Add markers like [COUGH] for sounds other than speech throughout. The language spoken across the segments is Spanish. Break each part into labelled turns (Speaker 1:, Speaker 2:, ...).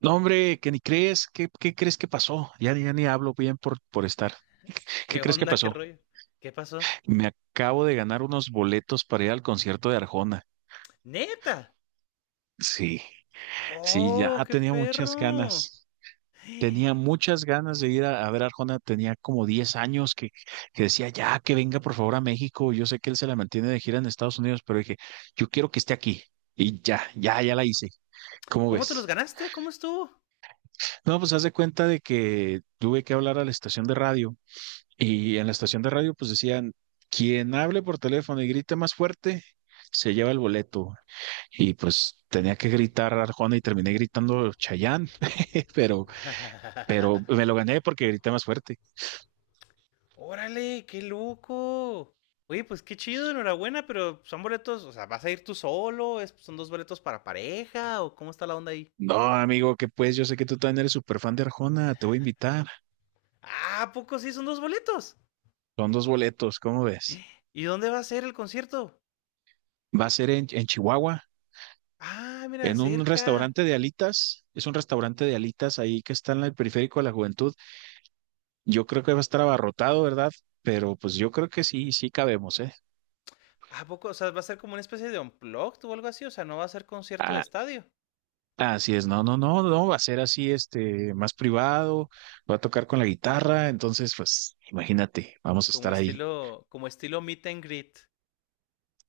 Speaker 1: No, hombre, que ni crees, ¿qué crees que pasó? Ya, ya ni hablo bien por estar.
Speaker 2: ¿Qué
Speaker 1: ¿Qué crees que
Speaker 2: onda? ¿Qué
Speaker 1: pasó?
Speaker 2: rollo? ¿Qué pasó?
Speaker 1: Me acabo de ganar unos boletos para ir al concierto de Arjona.
Speaker 2: ¡Neta!
Speaker 1: Sí, sí, ya
Speaker 2: ¡Oh, qué
Speaker 1: tenía muchas
Speaker 2: perro!
Speaker 1: ganas. Tenía muchas ganas de ir a ver a Arjona. Tenía como 10 años que decía, ya, que venga por favor a México. Yo sé que él se la mantiene de gira en Estados Unidos, pero dije, yo quiero que esté aquí. Y ya, ya, ya la hice. ¿Cómo
Speaker 2: ¿Cómo te los
Speaker 1: ves?
Speaker 2: ganaste? ¿Cómo estuvo?
Speaker 1: No, pues haz de cuenta de que tuve que hablar a la estación de radio. Y en la estación de radio, pues decían, quien hable por teléfono y grite más fuerte, se lleva el boleto. Y pues tenía que gritar Arjona y terminé gritando Chayán, [LAUGHS] pero, pero me
Speaker 2: [LAUGHS]
Speaker 1: lo gané porque grité más fuerte.
Speaker 2: ¡Órale, qué loco! Oye, pues qué chido, enhorabuena, pero son boletos, o sea, ¿vas a ir tú solo? ¿Son dos boletos para pareja? ¿O cómo está la onda ahí?
Speaker 1: No, amigo, que pues yo sé que tú también eres súper fan de Arjona, te voy a invitar.
Speaker 2: Ah, ¿a poco sí son dos boletos?
Speaker 1: Son dos boletos, ¿cómo ves?
Speaker 2: ¿Y dónde va a ser el concierto?
Speaker 1: Va a ser en Chihuahua,
Speaker 2: Ah, mira,
Speaker 1: en un
Speaker 2: cerca.
Speaker 1: restaurante de alitas. Es un restaurante de alitas ahí que está en el periférico de la juventud. Yo creo que va a estar abarrotado, ¿verdad? Pero pues yo creo que sí, sí cabemos, ¿eh?
Speaker 2: ¿A poco? O sea, ¿va a ser como una especie de unplugged o algo así? O sea, ¿no va a ser concierto de
Speaker 1: Ah,
Speaker 2: estadio?
Speaker 1: así es, no, no, no, no, va a ser así, este, más privado, va a tocar con la guitarra, entonces, pues, imagínate, vamos a
Speaker 2: Como
Speaker 1: estar ahí.
Speaker 2: estilo, como estilo meet and greet.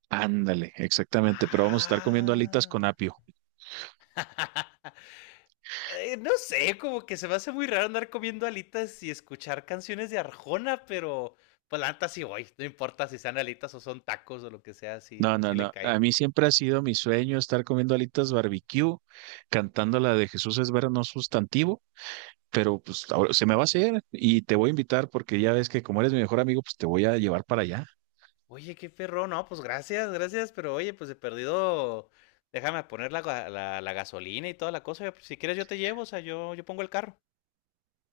Speaker 1: Ándale, exactamente, pero vamos a estar comiendo alitas con
Speaker 2: Ah.
Speaker 1: apio.
Speaker 2: No sé, como que se me hace muy raro andar comiendo alitas y escuchar canciones de Arjona, pero pues la neta sí voy. No importa si sean alitas o son tacos o lo que sea, sí,
Speaker 1: No, no,
Speaker 2: sí le
Speaker 1: no,
Speaker 2: caigo.
Speaker 1: a mí siempre ha sido mi sueño estar comiendo alitas barbecue, cantando la de Jesús es ver no sustantivo, pero pues ahora se me va a hacer y te voy a invitar porque ya ves que como eres mi mejor amigo, pues te voy a llevar para allá.
Speaker 2: Oye, qué perro, no, pues gracias, gracias, pero oye, pues he perdido. Déjame poner la gasolina y toda la cosa. Pues, si quieres yo te llevo, o sea, yo pongo el carro.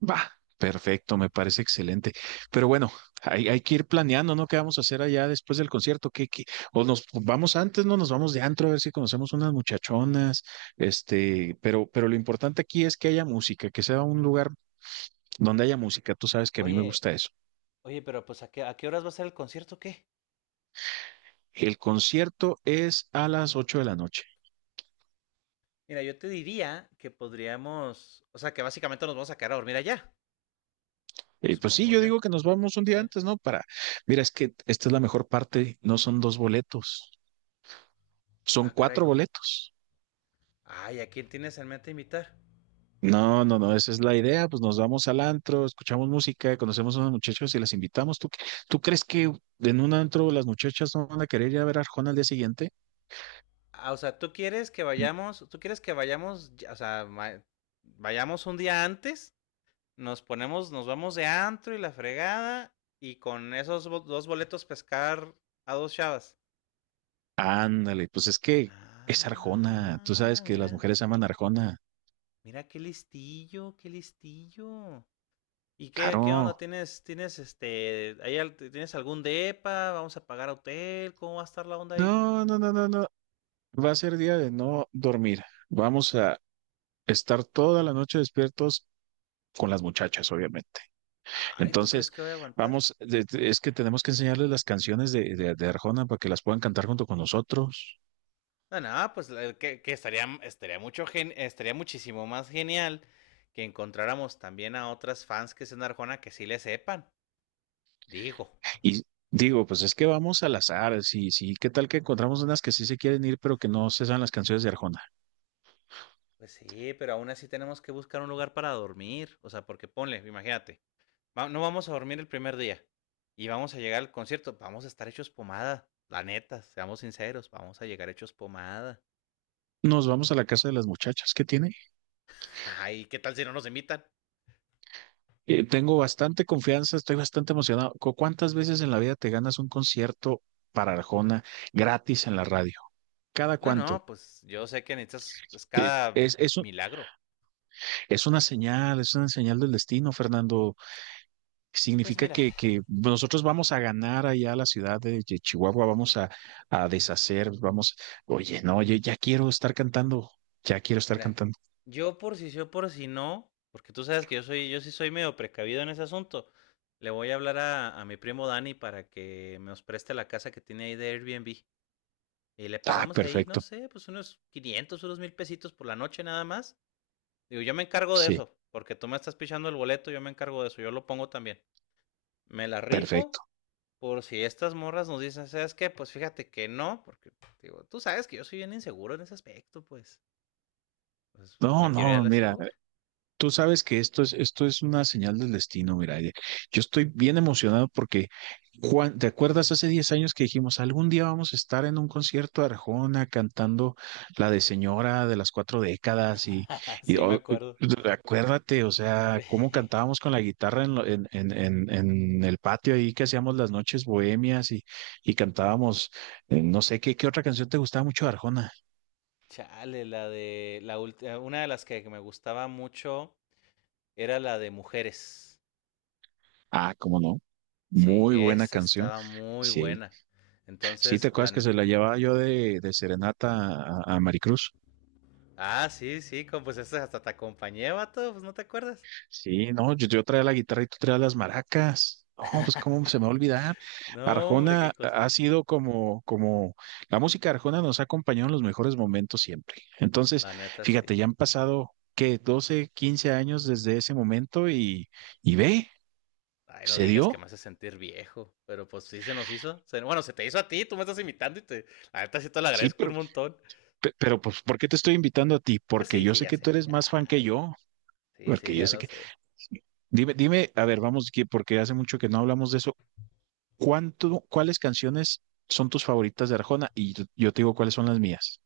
Speaker 1: Va, perfecto, me parece
Speaker 2: Sí.
Speaker 1: excelente. Pero bueno, hay que ir planeando, ¿no? ¿Qué vamos a hacer allá después del concierto? ¿Qué? O nos vamos antes, ¿no? Nos vamos de antro a ver si conocemos unas muchachonas, este, pero lo importante aquí es que haya música, que sea un lugar donde haya música. Tú sabes que a mí me
Speaker 2: Oye,
Speaker 1: gusta eso.
Speaker 2: oye, pero pues ¿a qué horas va a ser el concierto, o qué?
Speaker 1: El concierto es a las 8 de la noche.
Speaker 2: Mira, yo te diría que podríamos, o sea, que básicamente nos vamos a quedar a dormir allá,
Speaker 1: Pues sí,
Speaker 2: supongo
Speaker 1: yo
Speaker 2: yo.
Speaker 1: digo que nos vamos un
Speaker 2: ¿Sí?
Speaker 1: día antes, ¿no? Para, mira, es que esta es la mejor parte, no son dos boletos, son
Speaker 2: Ah, caray,
Speaker 1: cuatro
Speaker 2: ¿cómo?
Speaker 1: boletos.
Speaker 2: Ay, ¿a quién tienes en mente invitar?
Speaker 1: No, no, no, esa es la idea, pues nos vamos al antro, escuchamos música, conocemos a unos muchachos y las invitamos. ¿Tú crees que en un antro las muchachas no van a querer ir a ver a Arjona al día siguiente?
Speaker 2: Ah, o sea, tú quieres que vayamos, tú quieres que vayamos, o sea, vayamos un día antes, nos ponemos, nos vamos de antro y la fregada, y con esos dos boletos pescar a dos chavas.
Speaker 1: Ándale, pues es que es Arjona, tú sabes
Speaker 2: Ah,
Speaker 1: que las
Speaker 2: mira,
Speaker 1: mujeres aman a Arjona,
Speaker 2: qué listillo. ¿Y qué onda?
Speaker 1: claro.
Speaker 2: ¿Tienes, tienes este, ahí al- Tienes algún depa? ¿Vamos a pagar hotel? ¿Cómo va a estar la onda ahí?
Speaker 1: No, no, no, no, no, va a ser día de no dormir. Vamos a estar toda la noche despiertos con las muchachas, obviamente.
Speaker 2: Ay, ¿tú crees
Speaker 1: Entonces,
Speaker 2: que voy a aguantar?
Speaker 1: vamos, es que tenemos que enseñarles las canciones de Arjona para que las puedan cantar junto con nosotros.
Speaker 2: Ah, no, pues la- que estaría, estaría mucho gen- estaría muchísimo más genial que encontráramos también a otras fans que sean de Arjona que sí le sepan. Digo,
Speaker 1: Y digo, pues es que vamos al azar, sí, sí, ¿qué tal que encontramos unas que sí se quieren ir, pero que no se saben las canciones de Arjona?
Speaker 2: pues sí, pero aún así tenemos que buscar un lugar para dormir. O sea, porque ponle, imagínate. No vamos a dormir el primer día y vamos a llegar al concierto, vamos a estar hechos pomada, la neta, seamos sinceros, vamos a llegar hechos pomada.
Speaker 1: Nos vamos a la casa de las muchachas, ¿qué tiene?
Speaker 2: Ay, ¿qué tal si no nos invitan?
Speaker 1: Tengo bastante confianza, estoy bastante emocionado. ¿Cuántas veces en la vida te ganas un concierto para Arjona gratis en la radio? ¿Cada
Speaker 2: No,
Speaker 1: cuánto?
Speaker 2: no, pues yo sé que necesitas es
Speaker 1: Eh,
Speaker 2: cada
Speaker 1: Es, es, un-
Speaker 2: milagro.
Speaker 1: es una señal, es una señal del destino, Fernando.
Speaker 2: Pues
Speaker 1: Significa
Speaker 2: mira,
Speaker 1: que pues, nosotros vamos a ganar allá a la ciudad de Chihuahua, vamos a deshacer, vamos, oye, no, yo ya quiero estar cantando, ya quiero estar
Speaker 2: mira,
Speaker 1: cantando.
Speaker 2: yo por si sí o por si no, porque tú sabes que yo sí soy medio precavido en ese asunto. Le voy a hablar a mi primo Dani para que nos preste la casa que tiene ahí de Airbnb. Y le
Speaker 1: Ah,
Speaker 2: pagamos ahí, no
Speaker 1: perfecto,
Speaker 2: sé, pues unos 500 unos 1,000 pesitos por la noche nada más. Digo, yo me encargo de
Speaker 1: sí,
Speaker 2: eso, porque tú me estás pichando el boleto, yo me encargo de eso, yo lo pongo también. Me la rifo
Speaker 1: perfecto.
Speaker 2: por si estas morras nos dicen, ¿sabes qué? Pues fíjate que no, porque digo, tú sabes que yo soy bien inseguro en ese aspecto, pues. Pues
Speaker 1: No,
Speaker 2: me quiero ir a
Speaker 1: no,
Speaker 2: la
Speaker 1: mira,
Speaker 2: segura.
Speaker 1: tú sabes que esto es una señal del destino, mira. Yo estoy bien emocionado porque, Juan, ¿te acuerdas hace 10 años que dijimos, algún día vamos a estar en un concierto de Arjona cantando la de Señora de las cuatro décadas?
Speaker 2: [LAUGHS]
Speaker 1: Y,
Speaker 2: Sí, me
Speaker 1: o- eh,
Speaker 2: acuerdo.
Speaker 1: Acuérdate, o sea,
Speaker 2: [LAUGHS]
Speaker 1: cómo
Speaker 2: Sí.
Speaker 1: cantábamos con la guitarra en, lo- en el patio ahí que hacíamos las noches bohemias y cantábamos, no sé, ¿qué otra canción te gustaba mucho de Arjona?
Speaker 2: Chale, la de la última, una de las que me gustaba mucho era la de mujeres.
Speaker 1: Ah, cómo no,
Speaker 2: Sí,
Speaker 1: muy buena
Speaker 2: esa
Speaker 1: canción.
Speaker 2: estaba muy
Speaker 1: Sí.
Speaker 2: buena.
Speaker 1: Sí, ¿te
Speaker 2: Entonces, la
Speaker 1: acuerdas que se la
Speaker 2: neta.
Speaker 1: llevaba yo de serenata a Maricruz?
Speaker 2: Ah, sí, sí, como, pues esa hasta te acompañé, vato, pues no te acuerdas.
Speaker 1: Sí, no, yo traía la guitarra y tú traías las maracas. No, pues cómo se me va a olvidar.
Speaker 2: No, hombre,
Speaker 1: Arjona
Speaker 2: qué cosas.
Speaker 1: ha sido como, la música de Arjona nos ha acompañado en los mejores momentos siempre. Entonces,
Speaker 2: La neta, sí.
Speaker 1: fíjate, ya han pasado, ¿qué? 12, 15 años desde ese momento y ve,
Speaker 2: Ay, no
Speaker 1: se
Speaker 2: digas que me
Speaker 1: dio.
Speaker 2: hace sentir viejo, pero pues sí se nos hizo. Bueno, se te hizo a ti, tú me estás imitando y te... La neta, sí te lo
Speaker 1: Sí,
Speaker 2: agradezco
Speaker 1: pero,
Speaker 2: un montón.
Speaker 1: pero pues, ¿por qué te estoy invitando a ti?
Speaker 2: Pues
Speaker 1: Porque
Speaker 2: sí,
Speaker 1: yo
Speaker 2: sí,
Speaker 1: sé
Speaker 2: ya
Speaker 1: que tú
Speaker 2: sé.
Speaker 1: eres
Speaker 2: Ya
Speaker 1: más fan que
Speaker 2: sé.
Speaker 1: yo.
Speaker 2: Sí, sí,
Speaker 1: Porque yo
Speaker 2: ya
Speaker 1: sé
Speaker 2: lo
Speaker 1: que...
Speaker 2: sé.
Speaker 1: Dime, dime, a ver, vamos, porque hace mucho que no hablamos de eso. ¿Cuáles canciones son tus favoritas de Arjona? Y yo te digo cuáles son las mías.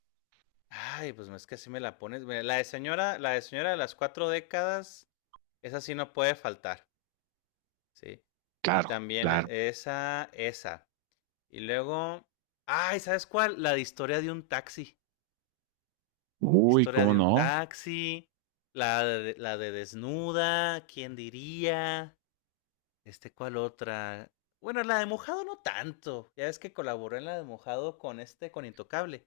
Speaker 2: Ay, pues es que así me la pones. Mira, la de señora de las cuatro décadas, esa sí no puede faltar, ¿sí? Y
Speaker 1: Claro,
Speaker 2: también
Speaker 1: claro.
Speaker 2: esa, esa. Y luego, ay, ¿sabes cuál? La de historia de un taxi.
Speaker 1: Uy,
Speaker 2: Historia
Speaker 1: ¿cómo
Speaker 2: de un
Speaker 1: no?
Speaker 2: taxi, la de desnuda, ¿quién diría? ¿Cuál otra? Bueno, la de mojado no tanto. Ya ves que colaboró en la de mojado con Intocable.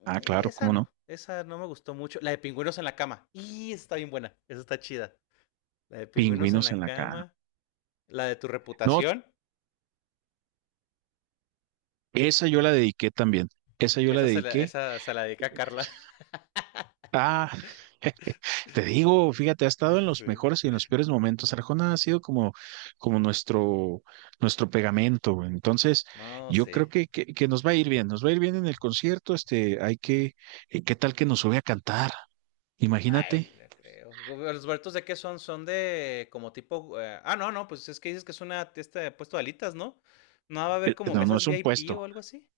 Speaker 1: Ah, claro, ¿cómo no?
Speaker 2: Esa no me gustó mucho. La de pingüinos en la cama. Y está bien buena, esa está chida. La de pingüinos en
Speaker 1: Pingüinos
Speaker 2: la
Speaker 1: en la cara.
Speaker 2: cama. La de tu
Speaker 1: No,
Speaker 2: reputación.
Speaker 1: esa yo la dediqué también. Esa yo la
Speaker 2: Esa se la,
Speaker 1: dediqué.
Speaker 2: esa se la dedica a Carla.
Speaker 1: Ah, te digo, fíjate, ha estado en
Speaker 2: [LAUGHS]
Speaker 1: los
Speaker 2: Sí.
Speaker 1: mejores y en los peores momentos. Arjona ha sido como nuestro pegamento. Entonces,
Speaker 2: No,
Speaker 1: yo
Speaker 2: sí.
Speaker 1: creo que nos va a ir bien, nos va a ir bien en el concierto. ¿Qué tal que nos sube a cantar?
Speaker 2: Ay,
Speaker 1: Imagínate.
Speaker 2: no creo. ¿Los huertos de qué son? Son de como tipo. No, no, pues es que dices que es una puesto de alitas, ¿no? No va a haber como
Speaker 1: No, no
Speaker 2: mesas
Speaker 1: es un
Speaker 2: VIP
Speaker 1: puesto,
Speaker 2: o algo así.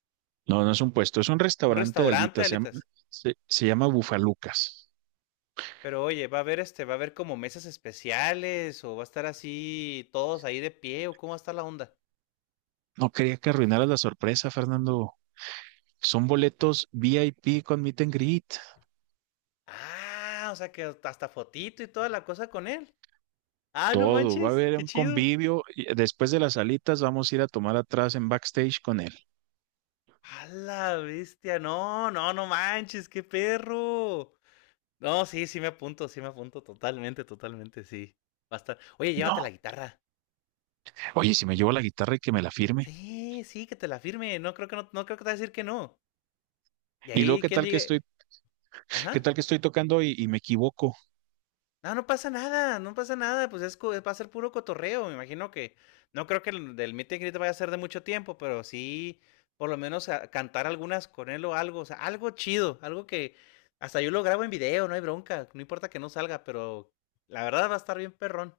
Speaker 1: no, no es un puesto, es un
Speaker 2: Un
Speaker 1: restaurante de
Speaker 2: restaurante de
Speaker 1: alitas, se llama,
Speaker 2: alitas.
Speaker 1: se, se llama Bufalucas.
Speaker 2: Pero oye, va a haber como mesas especiales o va a estar así todos ahí de pie o cómo va a estar la onda.
Speaker 1: No quería que arruinaras la sorpresa, Fernando. Son boletos VIP con meet and greet.
Speaker 2: Ah, o sea que hasta fotito y toda la cosa con él. Ah, no
Speaker 1: Todo, va a
Speaker 2: manches,
Speaker 1: haber
Speaker 2: qué
Speaker 1: un
Speaker 2: chido.
Speaker 1: convivio. Y después de las alitas vamos a ir a tomar atrás en backstage con él.
Speaker 2: A la bestia, no, no, no manches, qué perro. No, sí, sí me apunto, totalmente, totalmente, sí. Va a estar. Oye, llévate la
Speaker 1: No,
Speaker 2: guitarra.
Speaker 1: oye, si me llevo la guitarra y que me la firme.
Speaker 2: Sí, sí, que te la firme. No creo que no, no creo que te va a decir que no. Y
Speaker 1: Y luego,
Speaker 2: ahí
Speaker 1: ¿qué
Speaker 2: quien
Speaker 1: tal que
Speaker 2: diga,
Speaker 1: estoy, qué
Speaker 2: ajá.
Speaker 1: tal que estoy tocando y me equivoco?
Speaker 2: No, no pasa nada, no pasa nada, va a ser puro cotorreo, me imagino que no creo que el del meet and greet vaya a ser de mucho tiempo, pero sí por lo menos cantar algunas con él o algo, o sea, algo chido, algo que hasta yo lo grabo en video, no hay bronca, no importa que no salga, pero la verdad va a estar bien perrón.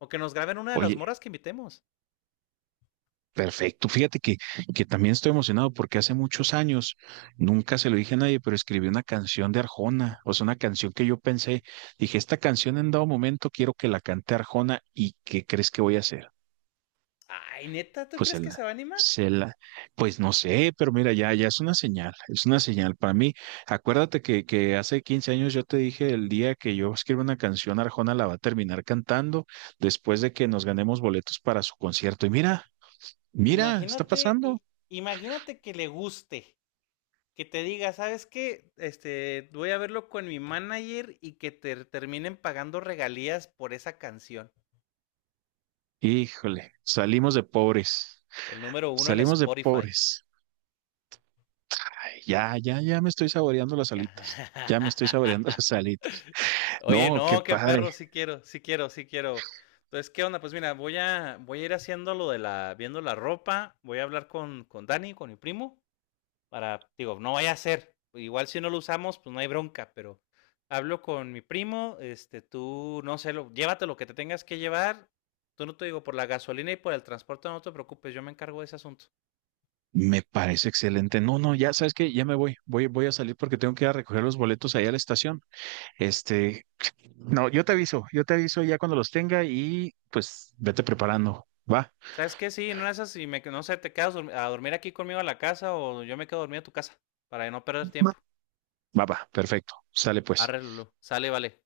Speaker 2: O que nos graben una de las
Speaker 1: Oye,
Speaker 2: moras que invitemos.
Speaker 1: perfecto. Fíjate que también estoy emocionado porque hace muchos años, nunca se lo dije a nadie, pero escribí una canción de Arjona. O sea, una canción que yo pensé, dije, esta canción en dado momento quiero que la cante Arjona y ¿qué crees que voy a hacer?
Speaker 2: Ay, neta, ¿tú
Speaker 1: Pues
Speaker 2: crees
Speaker 1: el,
Speaker 2: que se va a animar?
Speaker 1: se la- pues no sé, pero mira, ya, ya es una señal para mí. Acuérdate que hace 15 años yo te dije el día que yo escriba una canción, Arjona la va a terminar cantando después de que nos ganemos boletos para su concierto. Y mira, mira, está
Speaker 2: Imagínate,
Speaker 1: pasando.
Speaker 2: imagínate que le guste, que te diga, ¿sabes qué? Voy a verlo con mi manager y que te terminen pagando regalías por esa canción.
Speaker 1: Híjole, salimos de pobres,
Speaker 2: El número 1 en
Speaker 1: salimos de
Speaker 2: Spotify.
Speaker 1: pobres. Ay, ya, ya, ya me estoy saboreando las
Speaker 2: Ya.
Speaker 1: alitas, ya me estoy saboreando [LAUGHS] las
Speaker 2: [LAUGHS]
Speaker 1: alitas.
Speaker 2: Oye,
Speaker 1: No, qué
Speaker 2: no, qué
Speaker 1: padre.
Speaker 2: perro, sí quiero, sí quiero, sí quiero. Entonces, ¿qué onda? Pues mira, voy a ir haciendo viendo la ropa, voy a hablar con Dani, con mi primo, para, digo, no vaya a ser. Igual si no lo usamos, pues no hay bronca, pero hablo con mi primo, tú, no sé, llévate lo que te tengas que llevar. Tú no te digo, por la gasolina y por el transporte no te preocupes, yo me encargo de ese asunto.
Speaker 1: Me parece excelente. No, no, ya sabes que ya me voy. Voy a salir porque tengo que ir a recoger los boletos ahí a la estación. Este, no, yo te aviso ya cuando los tenga y pues vete preparando. Va,
Speaker 2: ¿Sabes qué? Sí, no es así, no sé, te quedas a dormir aquí conmigo a la casa o yo me quedo a dormir a tu casa para no perder
Speaker 1: va,
Speaker 2: tiempo.
Speaker 1: va, va, perfecto. Sale pues.
Speaker 2: Arréglalo, sale, vale.